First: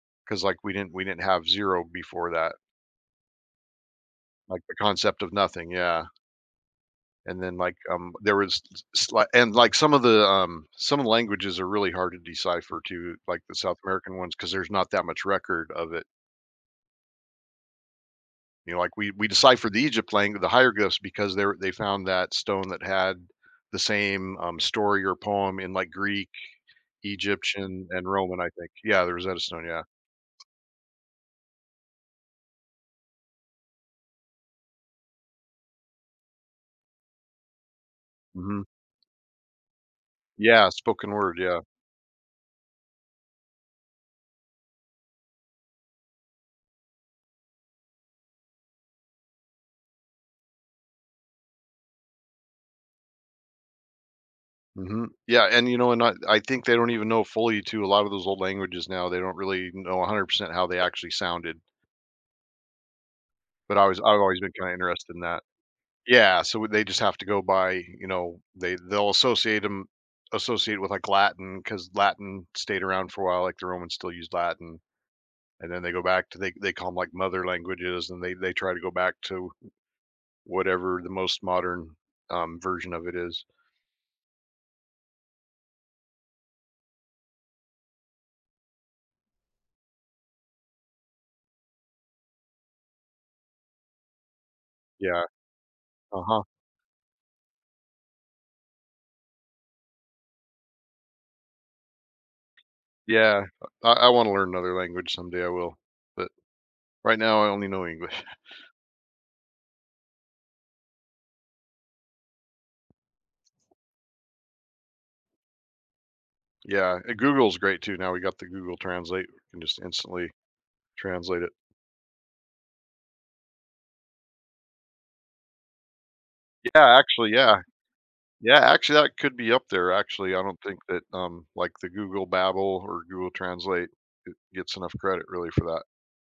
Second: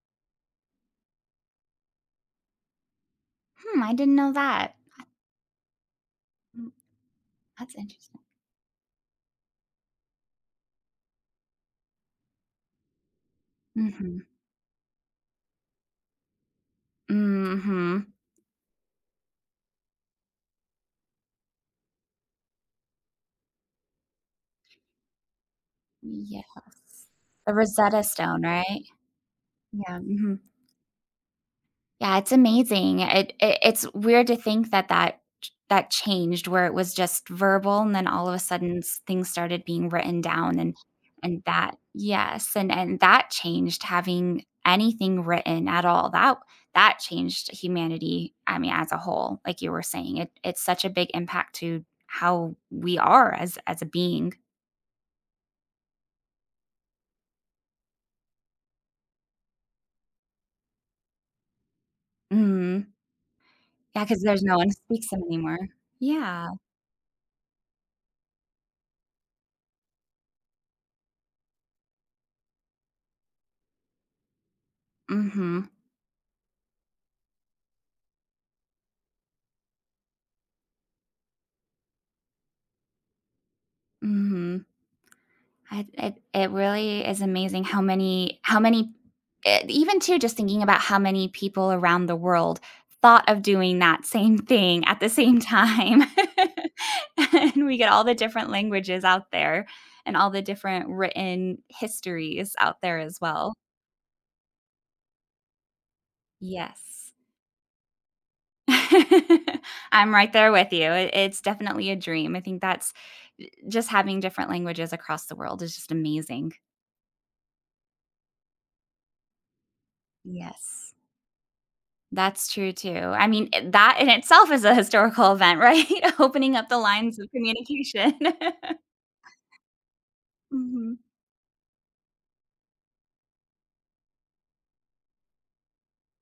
'Cause, like, we didn't we didn't have 0 before that. Hmm, I didn't know Like, that. the I concept of nothing, yeah. Mm And then, that's like, um, interesting. there was s slight and, like, some of the, um, some of the languages are really hard to decipher, too, like the South American Mhm. ones, cause there's not that much record of it. Mm, mhm. You know, like, we we deciphered the Egypt lang the hieroglyphs because they're they found that stone that had the same, um, story or poem in, like, Greek, Yes, the Egyptian, Rosetta and Stone, Roman, I think right? yeah, the Rosetta Stone, yeah. Yeah, mhm. Yeah, it's amazing, it it it's weird to think that that ch that changed where it was just verbal and then all of a Mhm. sudden s things started being written down Yeah, and spoken word, and yeah. that yes, and and that changed having anything written at all, that that changed humanity, I mean, as a whole, like you were saying, it it's such a big impact to how we are as as a being. Mhm, yeah, and, you know, and I I think they don't even know, fully, too, a lot of those old languages now, they don't really know 100% how they actually sounded. Mhm. But I was Yeah, I've 'cause always there's been no one who kinda speaks interested it in that. anymore. Yeah, Yeah. so w they just have to go by, you know, they they'll associate 'em associate with, like, Latin, 'cause Latin stayed around for a while, like, the Romans still use Latin. And Mhm. then, they go back to they they call 'em, like, "mother languages," and they they try to go back to w whatever the most modern, um, version of it is. Mhm. I it it really is amazing how many how many eh, even, too, just thinking about how many people around the world thought of doing that same thing at the Yeah. same time. Uh-huh. And we get all the different languages out there and all the different written histories out there, as Yeah, well. uh, I I wanna learn another language, someday I will, but Yes. right now, I only know English. I'm right there with you, i it's definitely a dream, I think that's uh, just having different languages across the world is just amazing. Yeah, and Google's great, too, now we got the Google Translate, we can just instantly Yes. translate it. That's true, too, I mean, i that, in itself, is a historical event, right? Opening up the Yeah, lines of actually, yeah. communication. Yeah, actually, that could be up there, actually, I don't think Mhm. that, um, like, the Google Babble or Google Translate get gets enough credit, really, for that.